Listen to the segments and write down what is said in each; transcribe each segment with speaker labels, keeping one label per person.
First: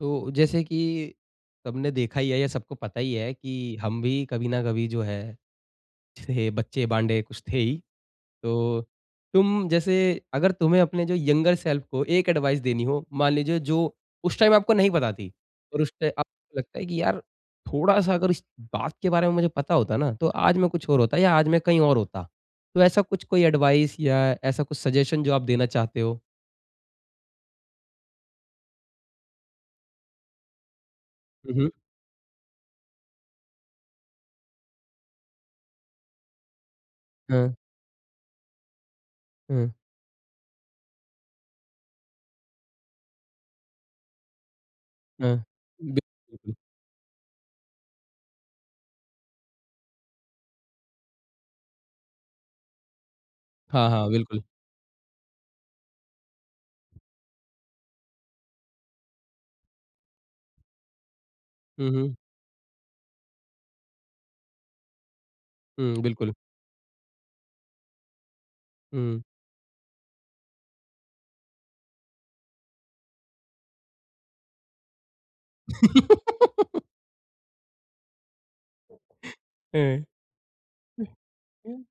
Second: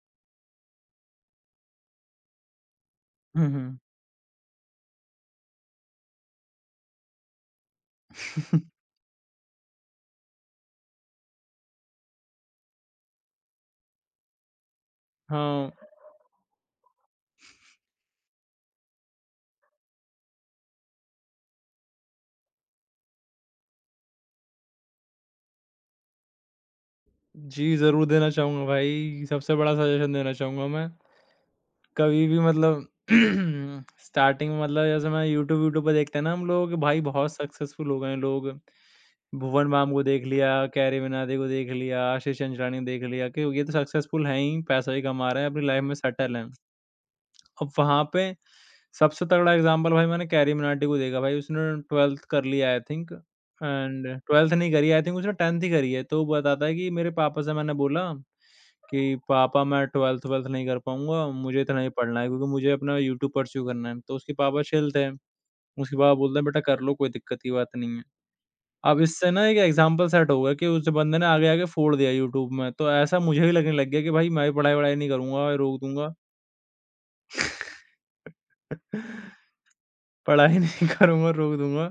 Speaker 1: तो जैसे कि सबने देखा ही है या सबको पता ही है
Speaker 2: हुँ,
Speaker 1: कि
Speaker 2: हुँ।
Speaker 1: हम भी कभी ना कभी जो है थे बच्चे बांडे कुछ थे ही। तो तुम जैसे अगर तुम्हें अपने जो यंगर सेल्फ को एक एडवाइस देनी हो, मान लीजिए जो उस टाइम आपको नहीं पता थी
Speaker 2: हाँ,
Speaker 1: और उस टाइम आपको लगता है कि यार थोड़ा-सा अगर इस बात के बारे में मुझे पता होता ना तो आज मैं कुछ और होता या आज मैं कहीं और होता। तो ऐसा कुछ कोई एडवाइस या ऐसा कुछ सजेशन जो आप देना चाहते हो?
Speaker 2: जी, ज़रूर देना चाहूँगा भाई, सबसे बड़ा सजेशन देना चाहूँगा मैं।
Speaker 1: हुँ, हुँ।
Speaker 2: कभी भी मतलब स्टार्टिंग में मतलब जैसे मैं यूट्यूब यूट्यूब पे देखते हैं ना हम लोग भाई बहुत
Speaker 1: हाँ,
Speaker 2: सक्सेसफुल हो गए हैं लोग।
Speaker 1: हाँ,
Speaker 2: भुवन बाम को देख लिया, कैरी मिनाटी को देख लिया, आशीष चंचलानी को देख लिया कि ये तो सक्सेसफुल हैं ही, पैसा ही कमा
Speaker 1: हाँ।
Speaker 2: रहे हैं, अपनी लाइफ़ में
Speaker 1: बिल्कुल,
Speaker 2: सेटल हैं।
Speaker 1: बिल्कुल।
Speaker 2: अब वहाँ पे सबसे तगड़ा एग्ज़ाम्पल भाई मैंने कैरी मनाटी को देखा भाई उसने 12th कर ली आई थिंक
Speaker 1: हाँ,
Speaker 2: एंड
Speaker 1: हाँ, बिल्कुल।
Speaker 2: 12th नहीं करी आई थिंक उसने 10th ही करी है। तो वो बताता है कि मेरे पापा से मैंने बोला कि पापा मैं 12th-12th नहीं कर पाऊँगा, मुझे इतना
Speaker 1: हुँ,
Speaker 2: ही
Speaker 1: हुँ।
Speaker 2: पढ़ना है क्योंकि मुझे अपना यूट्यूब परस्यू करना है। तो उसके पापा चिल थे, उसके
Speaker 1: हुँ,
Speaker 2: पापा
Speaker 1: बिल्कुल।
Speaker 2: बोलते हैं बेटा कर लो कोई दिक्कत की बात नहीं है। अब
Speaker 1: हुँ।
Speaker 2: इससे ना एक एग्ज़ाम्पल सेट हो गया कि उस बंदे ने आगे-आगे फोड़ दिया यूट्यूब में, तो ऐसा मुझे भी लगने लग गया कि भाई मैं भी पढ़ाई-वढ़ाई नहीं करूँगा, रोक दूँगा।
Speaker 1: हैं,
Speaker 2: पढ़ाई नहीं करूँगा, रोक
Speaker 1: हुँ,
Speaker 2: दूँगा,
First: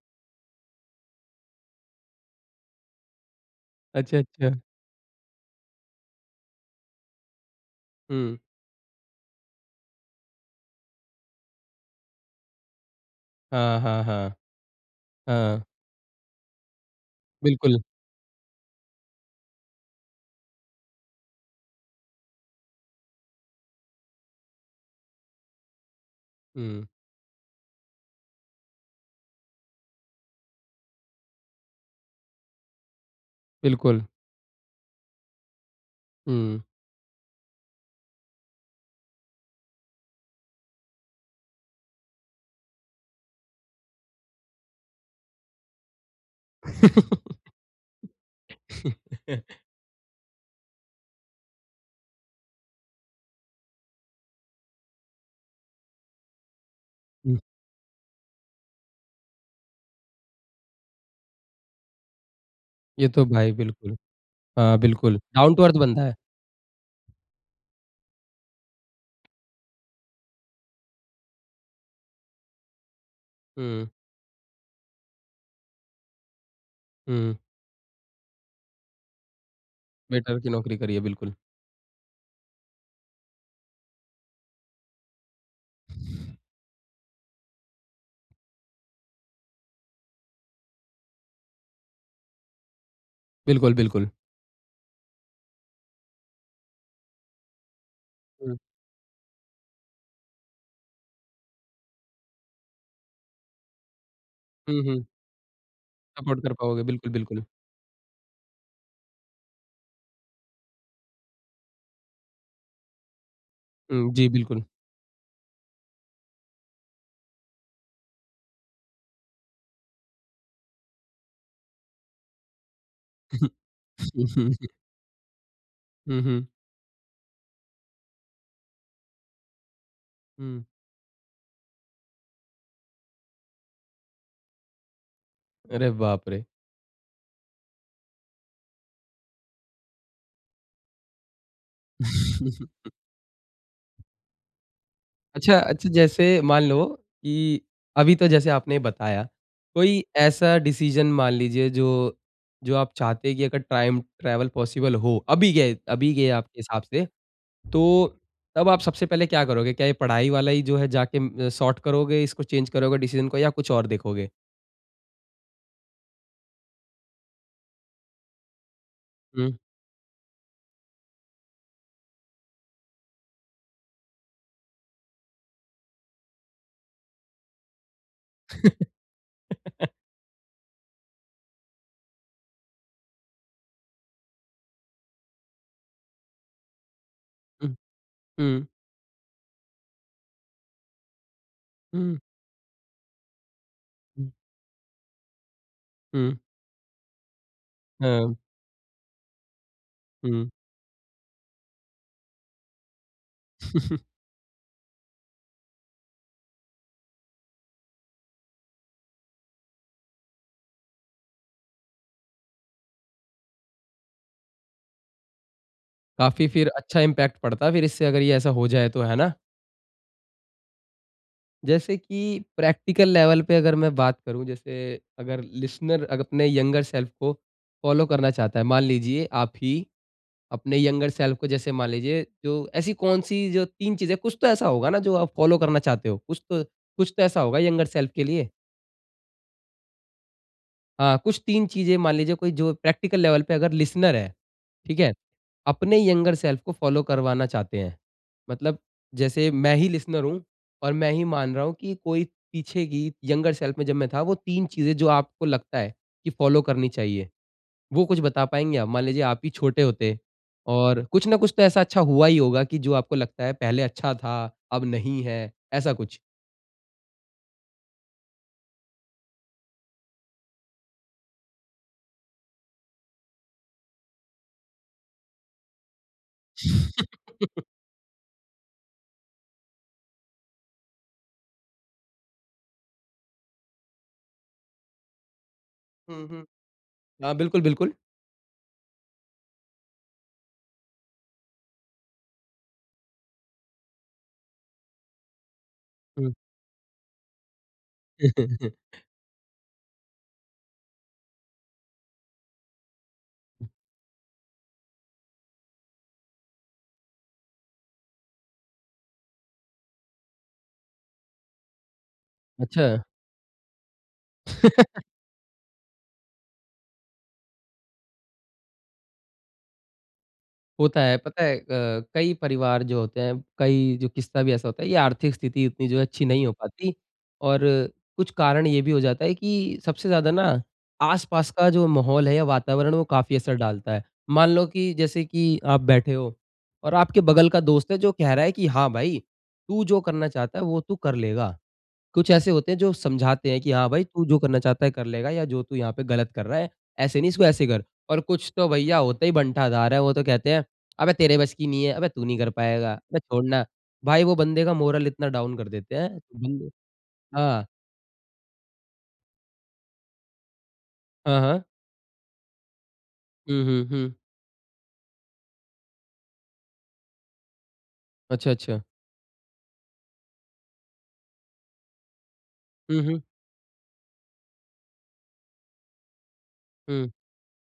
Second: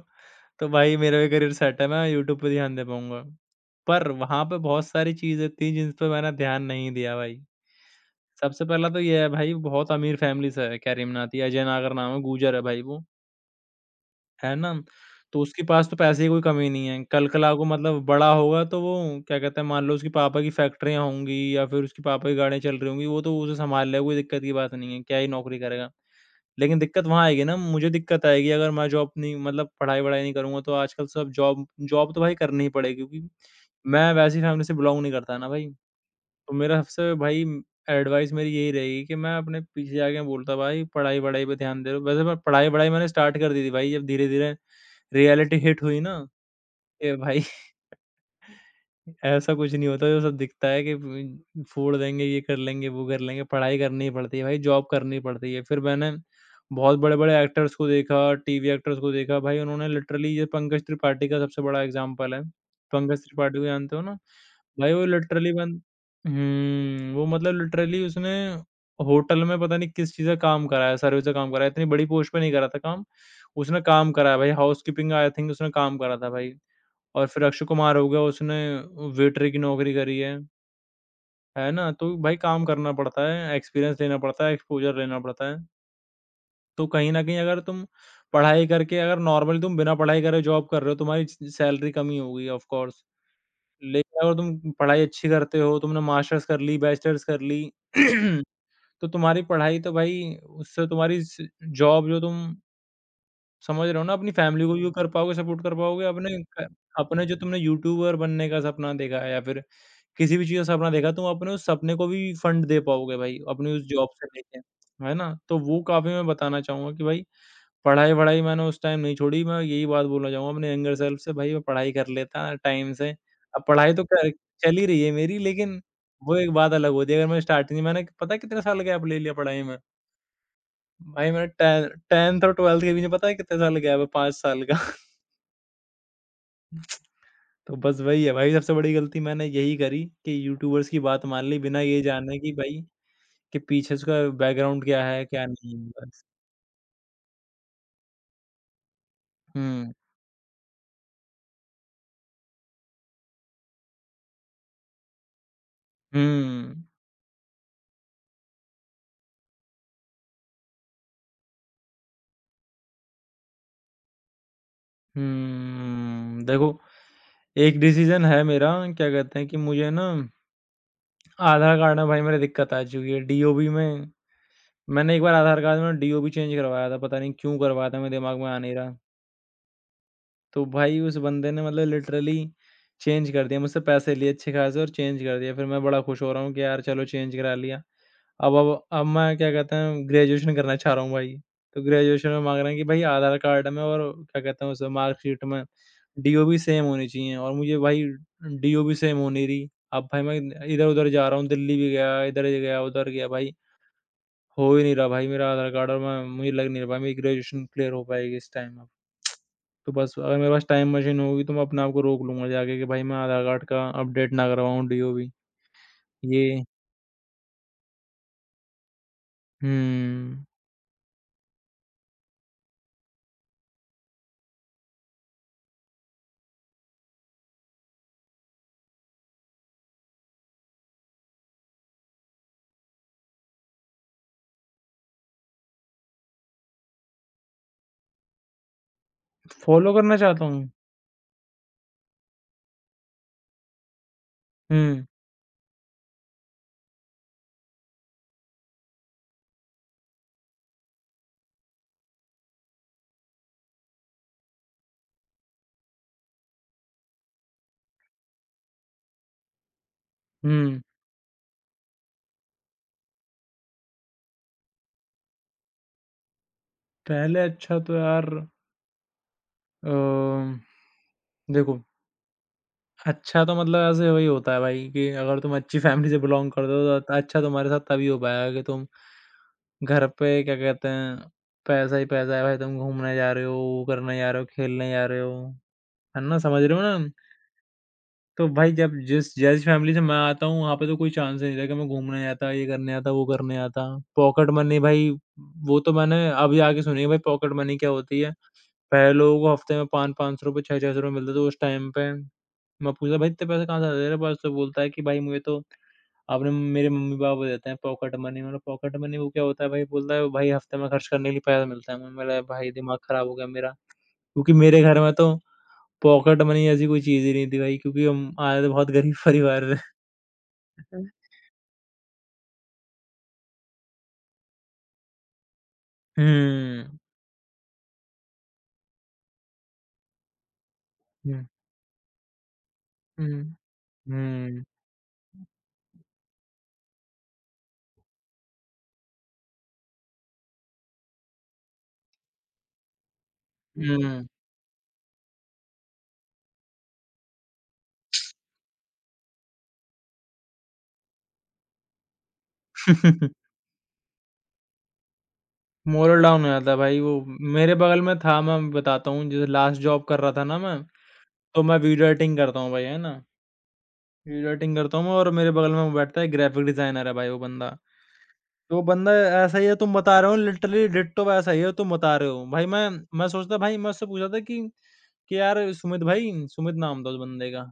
Speaker 2: तो भाई मेरा भी करियर सेट है, मैं यूट्यूब पे ध्यान दे पाऊँगा। पर
Speaker 1: अच्छा,
Speaker 2: वहाँ
Speaker 1: अच्छा।
Speaker 2: पे बहुत सारी चीज़ें थी जिन पे मैंने ध्यान नहीं दिया भाई।
Speaker 1: हुँ।
Speaker 2: सबसे पहला तो ये है भाई बहुत अमीर फैमिली से है, क्या रेमनाथ, या अजय नागर नाम है, गूजर है भाई वो।
Speaker 1: हाँ, हाँ, हाँ।
Speaker 2: है ना? तो
Speaker 1: हाँ,
Speaker 2: उसके पास तो पैसे की कोई कमी नहीं है। कल-कल आपको
Speaker 1: बिल्कुल।
Speaker 2: मतलब बड़ा होगा तो वो क्या कहते हैं मान लो उसके पापा की फैक्ट्रियाँ होंगी या फिर उसके पापा की गाड़ियाँ चल रही होंगी, वो तो उसे सँभाल लेगा, कोई दिक्कत की बात नहीं है, क्या ही नौकरी करेगा। लेकिन
Speaker 1: हुँ,
Speaker 2: दिक्कत वहाँ आएगी ना, मुझे दिक्कत आएगी अगर मैं जॉब नहीं मतलब पढ़ाई-वढ़ाई नहीं करूँगा तो आजकल सब जॉब जॉब तो भाई करनी ही पड़ेगी क्योंकि
Speaker 1: बिल्कुल।
Speaker 2: मैं वैसी फैमिली से बिलॉन्ग नहीं करता ना भाई। तो
Speaker 1: हुँ।
Speaker 2: मेरा सबसे भाई एडवाइस मेरी यही रहेगी कि मैं अपने पीछे जाके बोलता भाई पढ़ाई-वढ़ाई पे ध्यान दे रहे हो। वैसे मैं पढ़ाई-वढ़ाई मैंने स्टार्ट कर दी थी भाई जब धीरे-धीरे रियलिटी हिट हुई ना, ए भाई ऐसा कुछ नहीं होता, जो सब दिखता है कि ब फोड़ देंगे, ये कर लेंगे, वो कर लेंगे, पढ़ाई करनी पड़ती है भाई, जॉब करनी पड़ती है। फिर मैंने बहुत
Speaker 1: हुँ,
Speaker 2: बड़े-बड़े एक्टर्स को देखा, टीवी एक्टर्स को देखा, भाई उन्होंने लिटरली ये पंकज त्रिपाठी का सबसे बड़ा एग्ज़ाम्पल है।
Speaker 1: ये
Speaker 2: पंकज
Speaker 1: तो भाई
Speaker 2: त्रिपाठी को जानते
Speaker 1: बिल्कुल।
Speaker 2: हो ना?
Speaker 1: हाँ,
Speaker 2: भाई वो
Speaker 1: बिल्कुल।
Speaker 2: लिटरली
Speaker 1: डाउन टू अर्थ
Speaker 2: बन
Speaker 1: बंदा है।
Speaker 2: हुँ, वो मतलब लिटरली उसने होटल में पता नहीं किस चीज़ का काम कराया, सर्विस का काम कराया, इतनी बड़ी पोस्ट पे नहीं करा था काम, उसने
Speaker 1: हुँ,
Speaker 2: काम कराया भाई, हाउसकीपिंग आई थिंक उसने काम करा था भाई। और
Speaker 1: हुँ।
Speaker 2: फिर अक्षय कुमार हो गया उसने वेटर की नौकरी करी
Speaker 1: वेटर की नौकरी करी है, बिल्कुल।
Speaker 2: है ना? तो भाई काम करना पड़ता है, एक्सपीरियंस लेना पड़ता है, एक्सपोज़र लेना पड़ता है। तो कहीं न कहीं अगर तुम पढ़ाई करके अगर नॉर्मली तुम बिना पढ़ाई करे जॉब कर रहे हो, तुम्हारी स सैलरी कम ही होगी ऑफ़ कोर्स।
Speaker 1: बिल्कुल, बिल्कुल।
Speaker 2: लेकिन अगर तुम पढ़ाई अच्छी करते हो, तुमने मास्टर्स कर ली, बैचलर्स कर ली,
Speaker 1: हुँ,
Speaker 2: तो तुम्हारी पढ़ाई तो भाई उससे तुम्हारी स जॉब जो तुम समझ रहे हो ना, अपनी फैमिली को
Speaker 1: हुँ,
Speaker 2: भी
Speaker 1: हुँ।
Speaker 2: कर पाओगे, सपोर्ट कर पाओगे, अपने
Speaker 1: सपोर्ट कर
Speaker 2: क
Speaker 1: पाओगे, बिल्कुल,
Speaker 2: अपने जो
Speaker 1: बिल्कुल।
Speaker 2: तुमने यूट्यूबर बनने का सपना देखा है या फिर किसी भी चीज़ का सपना देखा तुम अपने उस सपने को भी फंड दे पाओगे भाई, अपनी उस जॉब
Speaker 1: हुँ,
Speaker 2: से
Speaker 1: जी,
Speaker 2: लेके,
Speaker 1: बिल्कुल।
Speaker 2: है ना? तो वो काफ़ी मैं बताना चाहूँगा कि भाई पढ़ाई-वढ़ाई मैंने उस टाइम नहीं छोड़ी, मैं यही बात बोलना चाहूँगा अपने यंगर सेल्फ से भाई मैं पढ़ाई कर लेता टाइम से। अब पढ़ाई तो
Speaker 1: हुँ,
Speaker 2: क
Speaker 1: हुँ,
Speaker 2: चल ही रही है मेरी लेकिन
Speaker 1: हुँ,
Speaker 2: वो
Speaker 1: हुँ,
Speaker 2: एक बात अलग होती है अगर मैं स्टार्टिंग मैंने पता है कितने साल गैप ले लिया पढ़ाई में?
Speaker 1: हुँ।
Speaker 2: भाई मैंने टे 10th और 12th के बीच में पता है कितने साल गैप है 5 साल का।
Speaker 1: अरे बाप रे!
Speaker 2: तो बस वही है भाई सबसे बड़ी गलती मैंने यही करी कि यूट्यूबर्स की बात मान ली बिना ये जाने कि भाई कि पीछे उसका बैकग्राउंड क्या है, क्या
Speaker 1: अच्छा
Speaker 2: नहीं है,
Speaker 1: अच्छा,
Speaker 2: बस।
Speaker 1: जैसे मान लो कि अभी तो जैसे आपने बताया,
Speaker 2: हुँ,
Speaker 1: कोई ऐसा डिसीज़न मान लीजिए जो जो आप चाहते हैं कि अगर टाइम ट्रैवल पॉसिबल हो, अभी गए अभी
Speaker 2: हुँ,
Speaker 1: गए आपके हिसाब से, तो तब आप सबसे पहले क्या करोगे? क्या ये पढ़ाई वाला ही जो है जाके म सॉर्ट करोगे, इसको चेंज करोगे डिसीज़न को या कुछ और देखोगे?
Speaker 2: हुँ। देखो, एक डिसीज़न है मेरा क्या कहते हैं
Speaker 1: हुँ।
Speaker 2: कि मुझे ना आधार कार्ड में भाई मेरी दिक्कत आ चुकी है। डीओबी में मैंने एक बार आधार कार्ड में डीओबी चेंज करवाया था, पता नहीं क्यों करवाया था, मेरे दिमाग में आ नहीं रहा। तो भाई उस बंदे ने मतलब लिटरली चेंज कर दिया, मुझसे पैसे लिए अच्छे खासे और चेंज कर दिया। फिर मैं बड़ा खुश हो रहा हूँ कि यार चलो चेंज करा
Speaker 1: हुँ,
Speaker 2: लिया। अब
Speaker 1: हुँ,
Speaker 2: अब अब मैं क्या कहते हैं ग्रेजुएशन करना चाह रहा हूँ भाई, तो
Speaker 1: हुँ,
Speaker 2: ग्रेजुएशन में माँग रहे हैं कि भाई आधार कार्ड में और
Speaker 1: हुँ,
Speaker 2: क्या कहते हैं उसे मार्कशीट में
Speaker 1: हुँ,
Speaker 2: डीओ भी सेम होनी चाहिए और मुझे भाई
Speaker 1: हाँ,
Speaker 2: डीओ भी सेम हो नहीं रही। अब भाई मैं
Speaker 1: हुँ।
Speaker 2: इधर-उधर जा रहा हूँ, दिल्ली भी गया, इधर गया, उधर गया भाई, हो ही नहीं रहा भाई मेरा आधार कार्ड और मैं मुझे लग नहीं रहा भाई मेरी ग्रेजुएशन क्लियर हो पाएगी इस टाइम अब। तो बस अगर मेरे पास टाइम मशीन होगी तो मैं अपने आप को रोक लूँगा जाके कि भाई मैं आधार कार्ड का अपडेट ना करवाऊँ डीओ भी।
Speaker 1: काफ़ी
Speaker 2: ये
Speaker 1: फिर अच्छा इम्पैक्ट पड़ता है फिर इससे अगर ये ऐसा हो जाए तो, है ना?
Speaker 2: हुँ,
Speaker 1: जैसे कि प्रैक्टिकल लेवल पे अगर मैं बात करूँ, जैसे अगर लिसनर अग अपने यंगर सेल्फ को फ़ॉलो करना चाहता है, मान लीजिए आप ही अपने यंगर सेल्फ को जैसे मान लीजिए जो ऐसी कौन-सी जो 3 चीज़ें कुछ तो ऐसा होगा ना जो आप फ़ॉलो करना चाहते हो? कुछ तो ऐसा होगा यंगर सेल्फ के लिए?
Speaker 2: फॉलो करना चाहता हूँ।
Speaker 1: हाँ, कुछ 3 चीज़ें मान लीजिए कोई जो प्रैक्टिकल लेवल पे अगर लिसनर है, ठीक
Speaker 2: हुँ।
Speaker 1: है? अपने यंगर सेल्फ को फॉलो करवाना चाहते हैं। मतलब जैसे मैं ही लिसनर हूँ और मैं ही मान रहा हूँ कि कोई पीछे की यंगर सेल्फ में जब मैं था वो 3 चीज़ें जो आपको लगता है कि फॉलो करनी चाहिए, वो कुछ बता पाएँगे आप? मान लीजिए आप ही छोटे होते
Speaker 2: हुँ,
Speaker 1: और कुछ ना कुछ तो ऐसा अच्छा हुआ ही होगा कि जो आपको लगता है पहले अच्छा था, अब नहीं है, ऐसा कुछ?
Speaker 2: पहले अच्छा तो यार अ, देखो अच्छा तो मतलब ऐसे वही होता है भाई कि अगर तुम अच्छी फैमिली से बिलॉन्ग करते हो तो अच्छा तुम्हारे साथ तभी हो पाएगा कि तुम घर पे क्या कहते हैं पैसा ही पैसा है भाई तुम घूमने जा रहे हो, वो करने जा रहे हो, खेलने जा रहे हो। है
Speaker 1: हुँ,
Speaker 2: ना?
Speaker 1: हुँ।
Speaker 2: समझ रहे हो ना?
Speaker 1: हाँ, बिल्कुल, बिल्कुल।
Speaker 2: तो भाई जब जिस जैसी फैमिली से मैं आता हूँ वहाँ पे तो कोई चांस ही नहीं था कि मैं घूमने जाता, ये करने जाता, वो करने जाता। पॉकेट मनी भाई वो तो मैंने
Speaker 1: हुँ।
Speaker 2: अभी आके सुनी है भाई पॉकेट मनी क्या होती है। पहले लोगों को हफ्ते में 500-500 ₹600-600 मिलते थे उस टाइम पे। मैं पूछा भाई इतने पैसे कहाँ से आ रहे हैं बस तो बोलता है कि भाई मुझे तो आपने मेरे मम्मी-पापा देते हैं पॉकेट मनी। मैंने पॉकेट मनी वो क्या होता है भाई? बोलता है भाई हफ्ते में खर्च करने के लिए पैसा मिलता है। मैंने बोला भाई
Speaker 1: अच्छा।
Speaker 2: दिमाग खराब हो गया मेरा। क्योंकि मेरे घर में तो पॉकेट मनी ऐसी कोई चीज़ ही नहीं थी भाई क्योंकि हम आए तो बहुत गरीब परिवार से।
Speaker 1: होता है, पता है अ, कई परिवार जो होते हैं, कई जो किस्सा भी ऐसा होता है, ये आर्थिक स्थिति इतनी जो है अच्छी नहीं हो
Speaker 2: हुँ,
Speaker 1: पाती और कुछ कारण ये भी हो जाता है कि सबसे ज़्यादा ना,
Speaker 2: हुँ,
Speaker 1: आस-पास का जो माहौल है या वातावरण वो काफ़ी
Speaker 2: हुँ,
Speaker 1: असर डालता है। मान
Speaker 2: हुँ,
Speaker 1: लो कि जैसे कि आप बैठे हो और आपके बगल का दोस्त है जो कह रहा है कि हाँ भाई, तू जो करना चाहता है वो तू कर लेगा। कुछ ऐसे होते हैं जो समझाते हैं कि हाँ भाई तू
Speaker 2: हुँ।
Speaker 1: जो करना चाहता है कर लेगा या जो तू यहाँ पे गलत कर रहा है ऐसे नहीं इसको ऐसे कर और कुछ तो भैया होते ही बंठाधार है, वो तो कहते हैं अबे तेरे बस की नहीं है, अबे तू नहीं कर पाएगा, अबे छोड़ना भाई। वो बंदे का मोरल इतना डाउन कर देते हैं
Speaker 2: मोरल
Speaker 1: तो
Speaker 2: डाउन हो
Speaker 1: बंदे।
Speaker 2: जाता है भाई वो।
Speaker 1: हाँ,
Speaker 2: मेरे बगल में था मैं बताता हूँ जैसे लास्ट जॉब कर रहा था ना मैं
Speaker 1: हाँ, हाँ,
Speaker 2: तो मैं वीडियो एडिटिंग करता हूँ भाई, है ना?
Speaker 1: हुँ, हुँ, हुँ,
Speaker 2: वीडियो एडिटिंग करता हूँ मैं और मेरे बगल में वो बैठता है ग्राफिक डिज़ाइनर है भाई वो बंदा।
Speaker 1: अच्छा
Speaker 2: तो
Speaker 1: अच्छा,
Speaker 2: वो बंदा ऐसा ही है तुम बता रहे हो लिटरली डिट्टो वैसा ही है तुम बता रहे हो। भाई मैं
Speaker 1: हुँ, हुँ,
Speaker 2: मैं सोचता भाई मैं उससे पूछा था कि यार सुमित भाई, सुमित नाम
Speaker 1: हुँ,
Speaker 2: था उस बंदे का।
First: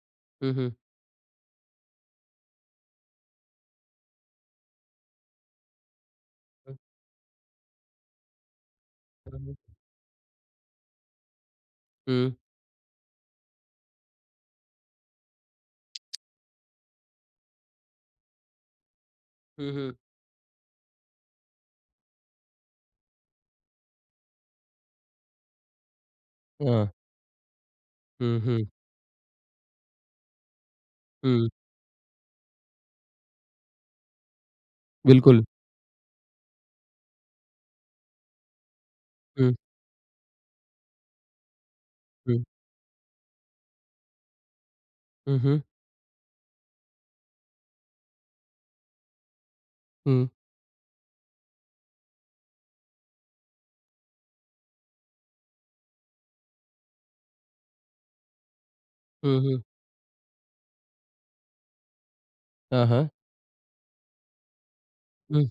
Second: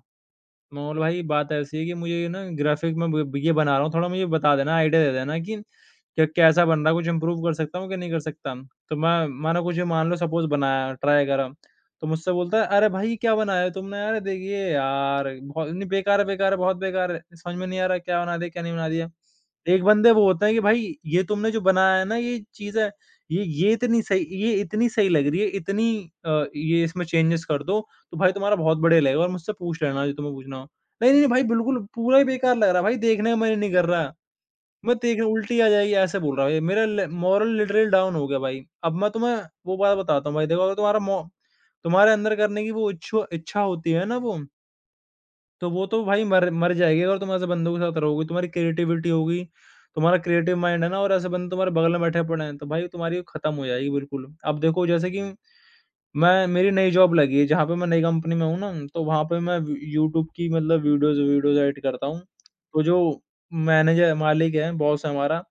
Speaker 1: हुँ, हुँ,
Speaker 2: मोल भाई बात ऐसी है कि मुझे ना ग्राफिक में ब ये बना रहा हूँ, थोड़ा मुझे बता देना, आइडिया दे देना कि क्या कैसा
Speaker 1: हुँ,
Speaker 2: बन रहा है? कुछ इम्प्रूव कर सकता हूँ कि नहीं कर सकता? तो मैं मानो कुछ मान लो सपोज़ बनाया, ट्राई करा, तो
Speaker 1: हुँ,
Speaker 2: मुझसे बोलता है, "अरे भाई! ये क्या बनाया है तुमने? अरे देखिए यार, बहुत नहीं बेकार है बेकार है, बहुत बेकार है। समझ में नहीं आ रहा क्या बना दिया, क्या नहीं बना दिया।"
Speaker 1: हुँ,
Speaker 2: एक
Speaker 1: हुँ,
Speaker 2: बंदे वो होते हैं कि भाई ये तुमने जो बनाया है ना ये चीज़ है, ये इतनी सही ये इतनी सही लग रही है, इतनी ये
Speaker 1: हाँ,
Speaker 2: इसमें चेंजेस कर दो तो भाई
Speaker 1: हुँ,
Speaker 2: तुम्हारा
Speaker 1: हुँ,
Speaker 2: बहुत बढ़िया लगेगा और मुझसे पूछ लेना जो तुम्हें पूछना हो। नहीं, नहीं, नहीं भाई
Speaker 1: हुँ,
Speaker 2: बिल्कुल पूरा ही बेकार लग रहा है भाई देखने का मन ही नहीं कर रहा। मैं देख
Speaker 1: बिल्कुल,
Speaker 2: उल्टी आ जाएगी ऐसे बोल रहा है ये मेरा ल मॉरल लिटरली डाउन हो गया भाई। अब मैं तुम्हें
Speaker 1: हुँ,
Speaker 2: वो बात बताता हूँ भाई देखो अगर तुम्हारा मो तुम्हारे अंदर
Speaker 1: हुँ,
Speaker 2: करने की वो इच्छु इच्छा होती है ना
Speaker 1: हुँ, हुँ,
Speaker 2: वो तो भाई मर मर जाएगी अगर तुम ऐसे बंदों के साथ रहोगे। तुम्हारी क्रिएटिविटी होगी, तुम्हारा
Speaker 1: हुँ,
Speaker 2: क्रिएटिव माइंड है ना और ऐसे बंदे तुम्हारे बगल में बैठे पड़े हैं, तो भाई तुम्हारी खत्म हो जाएगी बिल्कुल। अब देखो जैसे कि मैं मेरी नई जॉब लगी है जहाँ पे मैं नई कंपनी में हूँ ना, तो वहाँ
Speaker 1: हुँ,
Speaker 2: पे मैं
Speaker 1: हुँ,
Speaker 2: वी यूट्यूब की मतलब वीडियोज़ वीडियोज़ एडिट करता हूँ। तो
Speaker 1: हाँ,
Speaker 2: जो
Speaker 1: हाँ,
Speaker 2: मैनेजर मालिक है, बॉस है
Speaker 1: हुँ,
Speaker 2: हमारा,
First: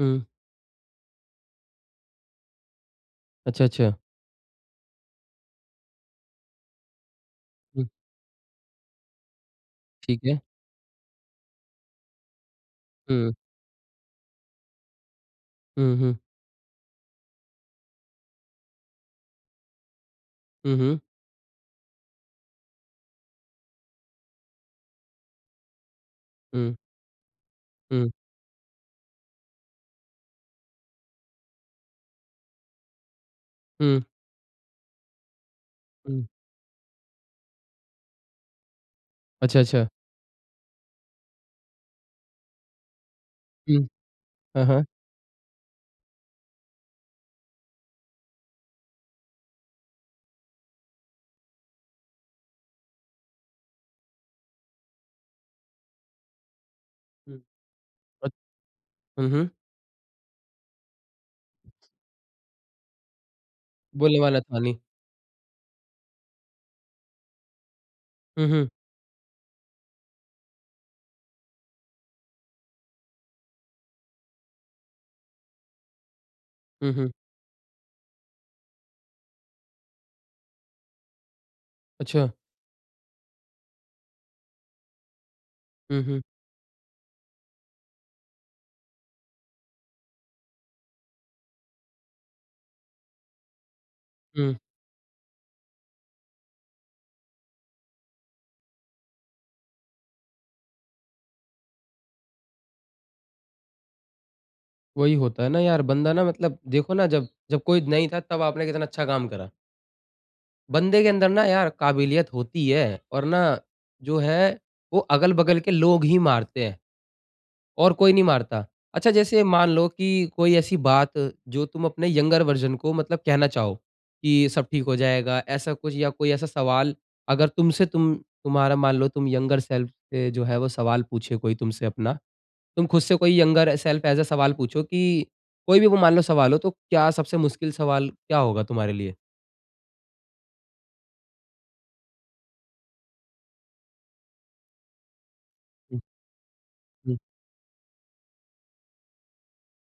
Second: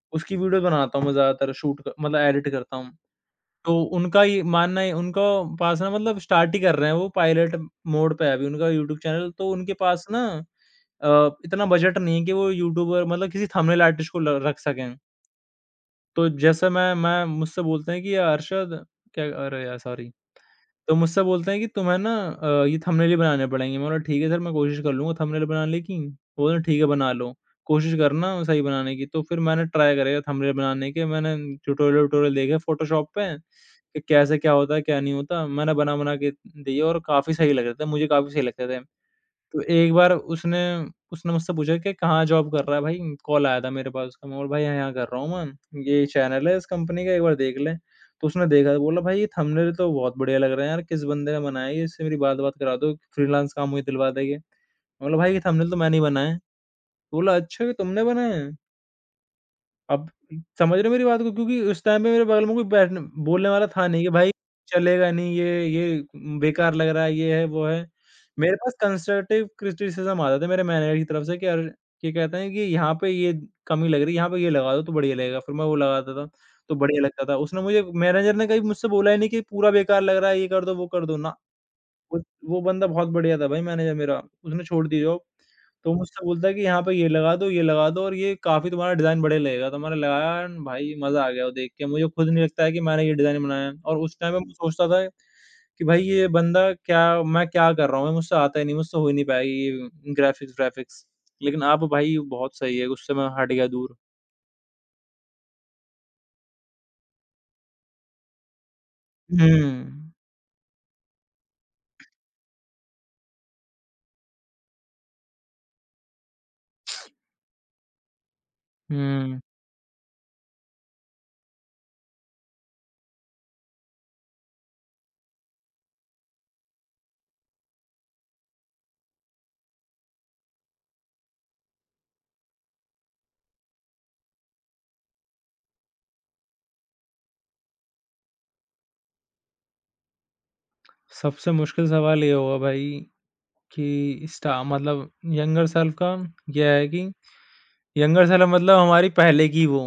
Speaker 1: हुँ,
Speaker 2: उसकी वीडियो बनाता हूँ मैं ज़्यादातर शूट क मतलब एडिट करता हूँ।
Speaker 1: अच्छा
Speaker 2: तो
Speaker 1: अच्छा,
Speaker 2: उनका ये मानना है उनका पास ना मतलब स्टार्ट ही कर रहे हैं वो पायलट
Speaker 1: हुँ,
Speaker 2: मोड पे है अभी उनका यूट्यूब चैनल। तो उनके पास ना
Speaker 1: ठीक है।
Speaker 2: इतना बजट नहीं है कि वो यूट्यूबर मतलब
Speaker 1: हुँ।
Speaker 2: किसी थंबनेल आर्टिस्ट को ल रख सकें।
Speaker 1: हुँ, हुँ।
Speaker 2: तो जैसे मैं मुझसे बोलते हैं कि "यार, "अरशद" क्या अरे यार सॉरी।
Speaker 1: हुँ,
Speaker 2: तो
Speaker 1: हुँ।
Speaker 2: मुझसे बोलते हैं कि तुम्हें ना ये थंबनेल ही बनाने पड़ेंगे। मैं बोला ठीक है सर, मैं कोशिश कर लूँगा थंबनेल बनाने की। बोले
Speaker 1: हुँ,
Speaker 2: ठीक है बना लो, कोशिश
Speaker 1: हुँ,
Speaker 2: करना सही बनाने की। तो फिर मैंने ट्राई करा थंबनेल बनाने के, मैंने ट्यूटोरियल व्यूटोरियल देखे फ़ोटोशॉप पे
Speaker 1: हुँ,
Speaker 2: कि कैसे क्या होता है, क्या नहीं होता। मैंने बना-बना
Speaker 1: हुँ।
Speaker 2: के दिए और काफ़ी सही लग रहे थे, मुझे काफ़ी सही लगते थे।
Speaker 1: अच्छा,
Speaker 2: तो
Speaker 1: अच्छा।
Speaker 2: एक बार उसने उसने मुझसे पूछा कि कहाँ जॉब कर रहा है भाई? कॉल आया था
Speaker 1: हुँ।
Speaker 2: मेरे पास उसका। मैं बोला, भाई
Speaker 1: हाँ, हाँ।
Speaker 2: यहाँ-यहाँ कर रहा हूँ मैं, ये चैनल है इस कंपनी का, एक बार देख ले। तो उसने देखा तो बोला, भाई ये थंबनेल तो बहुत बढ़िया लग रहा है यार, किस बंदे ने बनाया है? इससे मेरी बात-वात करा दो, फ्रीलांस काम मुझे दिलवा देगा। मैं बोला, भाई ये थंबनेल तो मैंने ही बनाया है। तो बोला,
Speaker 1: हुँ,
Speaker 2: अच्छा ये तुमने
Speaker 1: अ,
Speaker 2: बनाया है?
Speaker 1: हुँ, हुँ।
Speaker 2: अब समझ रहे हो मेरी बात को? क्योंकि उस टाइम पे मेरे बगल में कोई बैठने बोलने वाला था नहीं कि
Speaker 1: बोलने
Speaker 2: भाई
Speaker 1: वाला था नहीं।
Speaker 2: चलेगा नहीं, ये बेकार लग रहा है, ये है, वो है।
Speaker 1: हुँ,
Speaker 2: मेरे
Speaker 1: हुँ।
Speaker 2: पास कंस्ट्रक्टिव क्रिटिसिज़्म आता था मेरे मैनेजर की तरफ से कि अरे ये कहते हैं कि यहाँ पे ये कमी लग रही है, यहाँ पे ये लगा दो तो बढ़िया लगेगा। फिर मैं वो लगाता था, तो
Speaker 1: हुँ,
Speaker 2: बढ़िया
Speaker 1: हुँ।
Speaker 2: लगता था। उसने मुझे मैनेजर ने कभी मुझसे बोला ही नहीं कि पूरा बेकार लग रहा है, ये कर दो, वो कर दो ना। वो
Speaker 1: अच्छा।
Speaker 2: वो बंदा बहुत बढ़िया था भाई, मैनेजर मेरा, उसने छोड़ दी जॉब। तो
Speaker 1: हुँ, हुँ,
Speaker 2: मुझसे बोलता है कि यहाँ पे ये लगा दो और ये, काफ़ी तुम्हारा डिज़ाइन बढ़िया लगेगा। तो मैंने लगाया एंड भाई, मज़ा आ गया वो देख के। मुझे खुद नहीं लगता है कि मैंने ये डिज़ाइन बनाया है। और उस टाइम पे मैं
Speaker 1: हुँ।
Speaker 2: सोचता था कि भाई ये बंदा क्या, मैं क्या कर रहा हूँ? ये मुझसे आता ही नहीं, मुझसे हो ही नहीं पाएगी ये ग्राफ़िक्स व्राफ़िक्स। लेकिन अब भाई बहुत सही है, उससे मैं हट गया दूर।
Speaker 1: वही होता है ना यार, बंदा ना मतलब देखो ना, जब जब कोई नहीं था तब आपने कितना अच्छा काम करा।
Speaker 2: हुँ।
Speaker 1: बंदे के अंदर ना यार काबिलियत होती है, और ना जो है, वो अगल-बगल के लोग ही मारते हैं। और कोई नहीं मारता। अच्छा
Speaker 2: हुँ।
Speaker 1: जैसे मान लो कि कोई ऐसी बात जो तुम अपने यंगर वर्ज़न को मतलब कहना चाहो, कि सब ठीक हो जाएगा ऐसा कुछ, या कोई ऐसा सवाल अगर तुमसे तुम तुम्हारा मान लो तुम यंगर सेल्फ से जो है वो सवाल पूछे कोई तुमसे अपना, तुम खुद से कोई यंगर सेल्फ ऐसा सवाल पूछो कि कोई भी वो मान लो सवाल हो, तो क्या सबसे मुश्किल सवाल क्या होगा तुम्हारे लिए?
Speaker 2: सबसे मुश्किल सवाल ये होगा भाई कि स्टा मतलब यंगर सेल्फ
Speaker 1: हुँ,
Speaker 2: का यह है कि
Speaker 1: हुँ।
Speaker 2: यंगर सेल्फ मतलब हमारी पहले की वो।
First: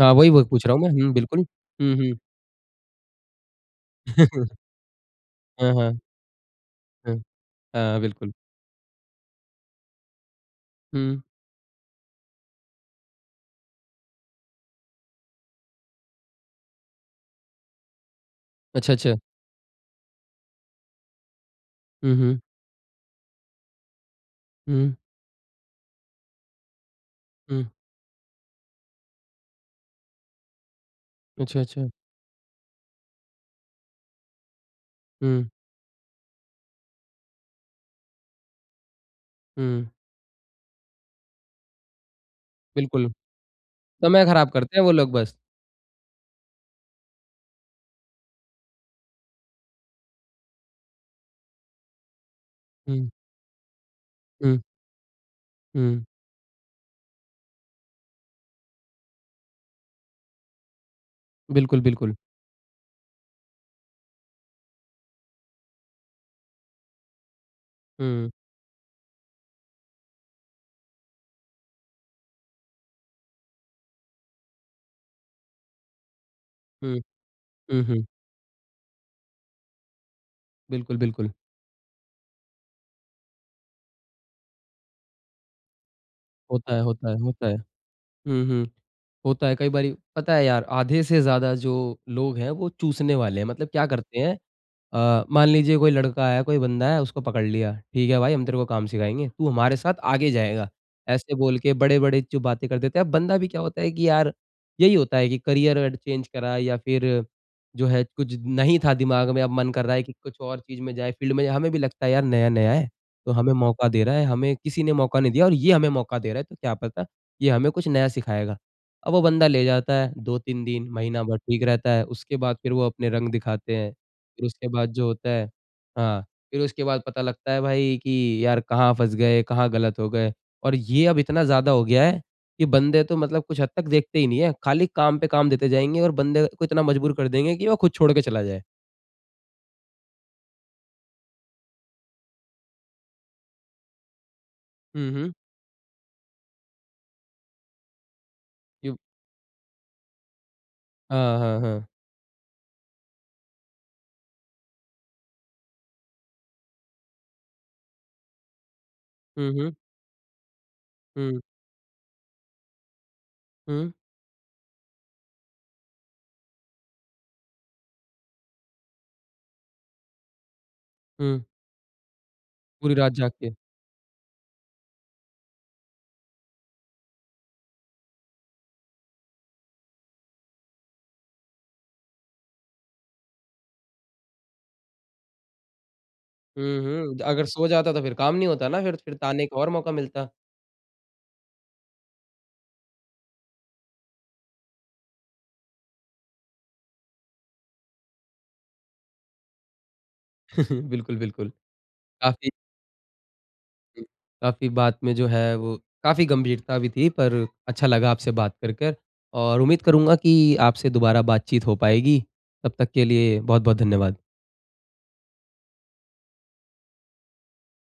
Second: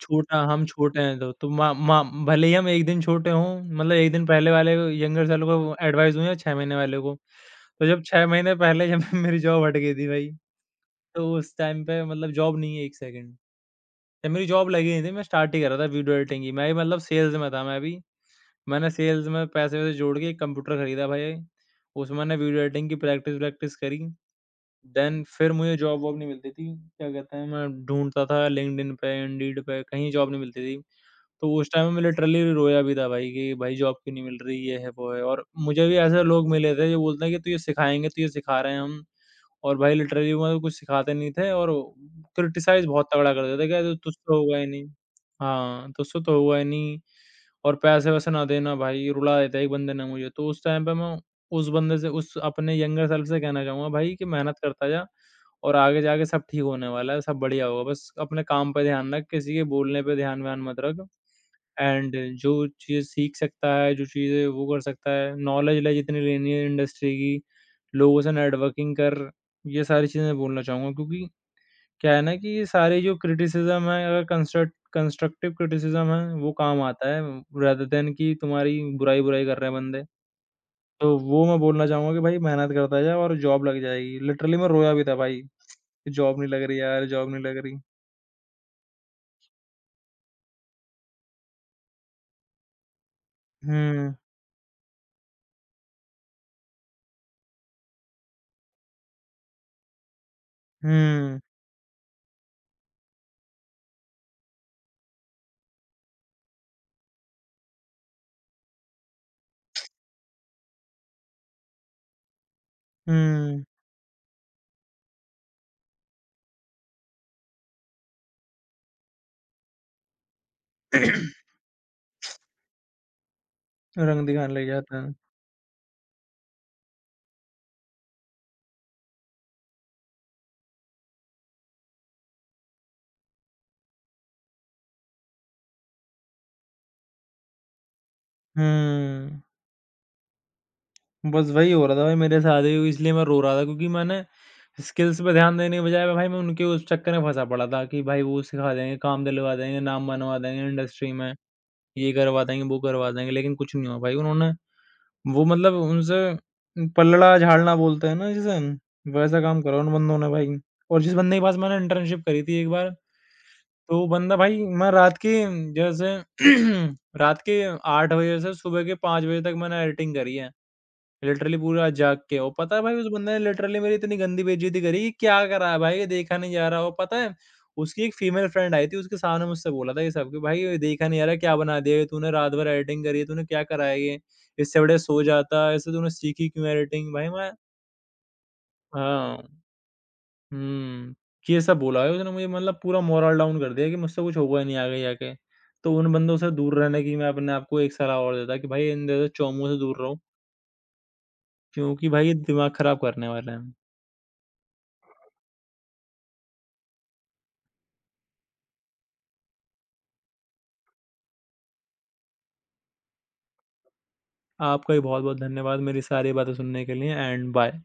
Speaker 1: हाँ, वही
Speaker 2: छोटा,
Speaker 1: वही
Speaker 2: हम
Speaker 1: पूछ रहा हूँ मैं।
Speaker 2: छोटे
Speaker 1: हुँ,
Speaker 2: हैं तो,
Speaker 1: बिल्कुल।
Speaker 2: माँ
Speaker 1: हुँ,
Speaker 2: माँ
Speaker 1: हुँ।
Speaker 2: भले ही हम 1 दिन छोटे हों, मतलब 1 दिन पहले वाले यंगर सेल
Speaker 1: हाँ,
Speaker 2: को
Speaker 1: हाँ,
Speaker 2: एडवाइस दूँ या 6 महीने वाले को।
Speaker 1: हाँ।
Speaker 2: तो
Speaker 1: हाँ,
Speaker 2: जब 6
Speaker 1: बिल्कुल।
Speaker 2: महीने पहले जब मेरी जॉब हट गई थी भाई,
Speaker 1: हुँ।
Speaker 2: तो उस टाइम पे मतलब जॉब नहीं है 1 सेकंड। जब मेरी जॉब लगी नहीं थी, मैं स्टार्ट ही कर रहा था वीडियो एडिटिंग की। मैं भी मतलब सेल्स में था मैं भी। मैंने
Speaker 1: अच्छा, अच्छा।
Speaker 2: सेल्स में पैसे-वैसे जोड़ के एक कंप्यूटर खरीदा भाई,
Speaker 1: हुँ,
Speaker 2: उसमें मैंने
Speaker 1: हुँ।
Speaker 2: वीडियो एडिटिंग की प्रैक्टिस-वैक्टिस करी।
Speaker 1: हुँ,
Speaker 2: देन फिर मुझे जॉब-वॉब नहीं मिलती थी, क्या कहते हैं,
Speaker 1: हुँ।
Speaker 2: मैं ढूँढता था लिंक्डइन पे, इंडीड पे, कहीं जॉब नहीं मिलती थी। तो
Speaker 1: अच्छा,
Speaker 2: उस
Speaker 1: अच्छा।
Speaker 2: टाइम में लिटरली रोया भी था भाई कि भाई जॉब क्यों नहीं मिल रही, ये है, वो है। और
Speaker 1: हुँ,
Speaker 2: मुझे भी ऐसे लोग मिले थे जो बोलते हैं कि तुझे सिखाएँगे, तुझे सिखा रहे हैं हम, और
Speaker 1: हुँ,
Speaker 2: भाई लिटरली वो मतलब कुछ सिखाते नहीं थे और क्रिटिसाइज़ बहुत
Speaker 1: बिल्कुल,
Speaker 2: तगड़ा करते थे, कहते तुझसे
Speaker 1: समय
Speaker 2: तो
Speaker 1: खराब
Speaker 2: होगा ही
Speaker 1: करते हैं
Speaker 2: नहीं।
Speaker 1: वो लोग बस।
Speaker 2: हाँ, तुझसे तो होगा ही नहीं। और पैसे-वैसे ना देना भाई, रुला देता एक बंदे ने मुझे। तो उस टाइम पे मैं उस बंदे से, उस अपने यंगर
Speaker 1: हुँ,
Speaker 2: सेल्फ से कहना चाहूँगा भाई कि
Speaker 1: हुँ,
Speaker 2: मेहनत करता जा और आगे
Speaker 1: हुँ,
Speaker 2: जाके सब ठीक होने वाला है, सब बढ़िया होगा, बस अपने काम पे ध्यान रख, किसी के बोलने पे ध्यान-व्यान मत रख।
Speaker 1: बिल्कुल, बिल्कुल।
Speaker 2: एंड जो चीज़ सीख सकता है, जो चीज़ें वो कर सकता है, नॉलेज ले जितनी लेनी है इंडस्ट्री की, लोगों
Speaker 1: हुँ,
Speaker 2: से नेटवर्किंग कर, ये सारी चीज़ें मैं बोलना चाहूँगा क्योंकि क्या है ना कि ये सारे जो क्रिटिसिज़्म है, अगर कंस्ट्रक्टिव क्रिटिसिज़्म है, वो काम
Speaker 1: हुँ,
Speaker 2: आता है,
Speaker 1: हुँ,
Speaker 2: रादर
Speaker 1: हुँ,
Speaker 2: दैन कि तुम्हारी बुराई-बुराई कर रहे हैं बंदे।
Speaker 1: बिल्कुल,
Speaker 2: तो
Speaker 1: बिल्कुल।
Speaker 2: वो मैं बोलना चाहूँगा कि भाई मेहनत करता जा और जॉब लग जाएगी। लिटरली मैं रोया भी था भाई, जॉब नहीं लग
Speaker 1: होता
Speaker 2: रही
Speaker 1: है,
Speaker 2: यार,
Speaker 1: होता है,
Speaker 2: जॉब नहीं
Speaker 1: होता है।
Speaker 2: लग रही।
Speaker 1: हुँ, हुँ। होता है कई बारी, पता है यार, आधे से ज़्यादा जो लोग हैं वो चूसने वाले हैं। मतलब क्या
Speaker 2: हुँ,
Speaker 1: करते हैं, अ, मान लीजिए कोई लड़का है, कोई बंदा है, उसको पकड़ लिया, ठीक है भाई हम तेरे को काम सिखाएँगे, तू हमारे साथ आगे जाएगा। ऐसे
Speaker 2: हुँ,
Speaker 1: बोल के बड़े-बड़े जो बातें कर देते हैं। अब बंदा भी क्या होता है कि यार, यही होता है कि करियर अगर चेंज करा या फिर जो है कुछ नहीं था दिमाग में, अब मन कर रहा है कि कुछ और चीज़ में जाए, फील्ड में जाए। हमें भी लगता है यार नया-नया है, तो हमें
Speaker 2: हुँ,
Speaker 1: मौका दे रहा है, हमें किसी ने मौका नहीं दिया और ये हमें मौका दे रहा है, तो क्या पता ये हमें कुछ नया सिखाएगा। अब वो बंदा ले जाता है, 2-3 दिन, महीना भर ठीक रहता है, उसके बाद फिर वो अपने रंग दिखाते हैं।
Speaker 2: रंग
Speaker 1: फिर
Speaker 2: दिखाने लग
Speaker 1: उसके बाद
Speaker 2: जाता
Speaker 1: जो
Speaker 2: है।
Speaker 1: होता है, हाँ, फिर उसके बाद पता लगता है भाई कि यार कहाँ फँस गए, कहाँ गलत हो गए। और ये अब इतना ज़्यादा हो गया है कि बंदे तो मतलब कुछ हद तक देखते ही नहीं है, खाली काम पे काम देते जाएँगे और बंदे को इतना मजबूर कर देंगे कि वो खुद छोड़ के चला जाए।
Speaker 2: हुँ। बस वही हो रहा था भाई मेरे साथ ही, इसलिए मैं रो रहा था, क्योंकि मैंने
Speaker 1: हुँ,
Speaker 2: स्किल्स
Speaker 1: हुँ।
Speaker 2: पे ध्यान देने के बजाय भाई मैं उनके उस चक्कर में फंसा पड़ा था कि भाई वो सिखा
Speaker 1: यू
Speaker 2: देंगे, काम दिलवा देंगे, नाम बनवा देंगे इंडस्ट्री में,
Speaker 1: हाँ, हाँ, हाँ।
Speaker 2: ये करवा देंगे, वो करवा देंगे, लेकिन कुछ नहीं हुआ भाई, उन्होंने वो मतलब उनसे पल्लड़ा झाड़ना बोलते हैं ना जिसे, वैसा
Speaker 1: हुँ,
Speaker 2: काम
Speaker 1: हुँ।
Speaker 2: करा उन बंदों ने भाई। और जिस बंदे
Speaker 1: हुँ,
Speaker 2: के पास मैंने इंटर्नशिप करी थी एक बार,
Speaker 1: हुँ,
Speaker 2: तो वो बंदा भाई, मैं रात के जैसे रात के 8 बजे से सुबह के 5 बजे तक मैंने एडिटिंग करी है।
Speaker 1: हुँ।
Speaker 2: लिटरली पूरा जाग के। और पता है
Speaker 1: पूरी
Speaker 2: भाई, उस
Speaker 1: रात जाग
Speaker 2: बंदे ने
Speaker 1: के।
Speaker 2: लिटरली मेरी इतनी गंदी बेइज्जती करी कि क्या करा है भाई, ये देखा नहीं जा रहा। और पता है, उसकी एक फीमेल फ्रेंड आई थी, उसके सामने मुझसे बोला था ये सब, कि भाई ये देखा नहीं जा रहा, क्या बना दिया ये तूने, रात भर एडिटिंग करी है तूने, क्या करा है ये, इससे बड़े सो जाता, इससे तूने सीखी क्यों
Speaker 1: हुँ,
Speaker 2: एडिटिंग
Speaker 1: हुँ। तो
Speaker 2: भाई,
Speaker 1: अगर
Speaker 2: मैं
Speaker 1: सो जाता तो फिर काम नहीं होता ना, फिर
Speaker 2: हाँ
Speaker 1: ताने का और मौका मिलता।
Speaker 2: हम्म। कि ये सब बोला है उसने मुझे, मतलब पूरा मोरल डाउन कर दिया कि मुझसे कुछ होगा ही नहीं आगे जाके। तो उन बंदों से दूर रहने की मैं अपने आप को एक सलाह और देता कि भाई इन जैसे चौमों से दूर रहो,
Speaker 1: बिल्कुल, बिल्कुल।
Speaker 2: क्योंकि भाई ये
Speaker 1: काफ़ी
Speaker 2: दिमाग खराब करने वाले हैं।
Speaker 1: काफ़ी बात में जो है वो काफ़ी गंभीरता भी थी, पर अच्छा लगा आपसे बात कर कर, और उम्मीद करूँगा कि आपसे दोबारा बातचीत हो पाएगी। तब तक के लिए बहुत-बहुत धन्यवाद।
Speaker 2: आपका भी बहुत-बहुत धन्यवाद मेरी सारी बातें सुनने के लिए एंड बाय।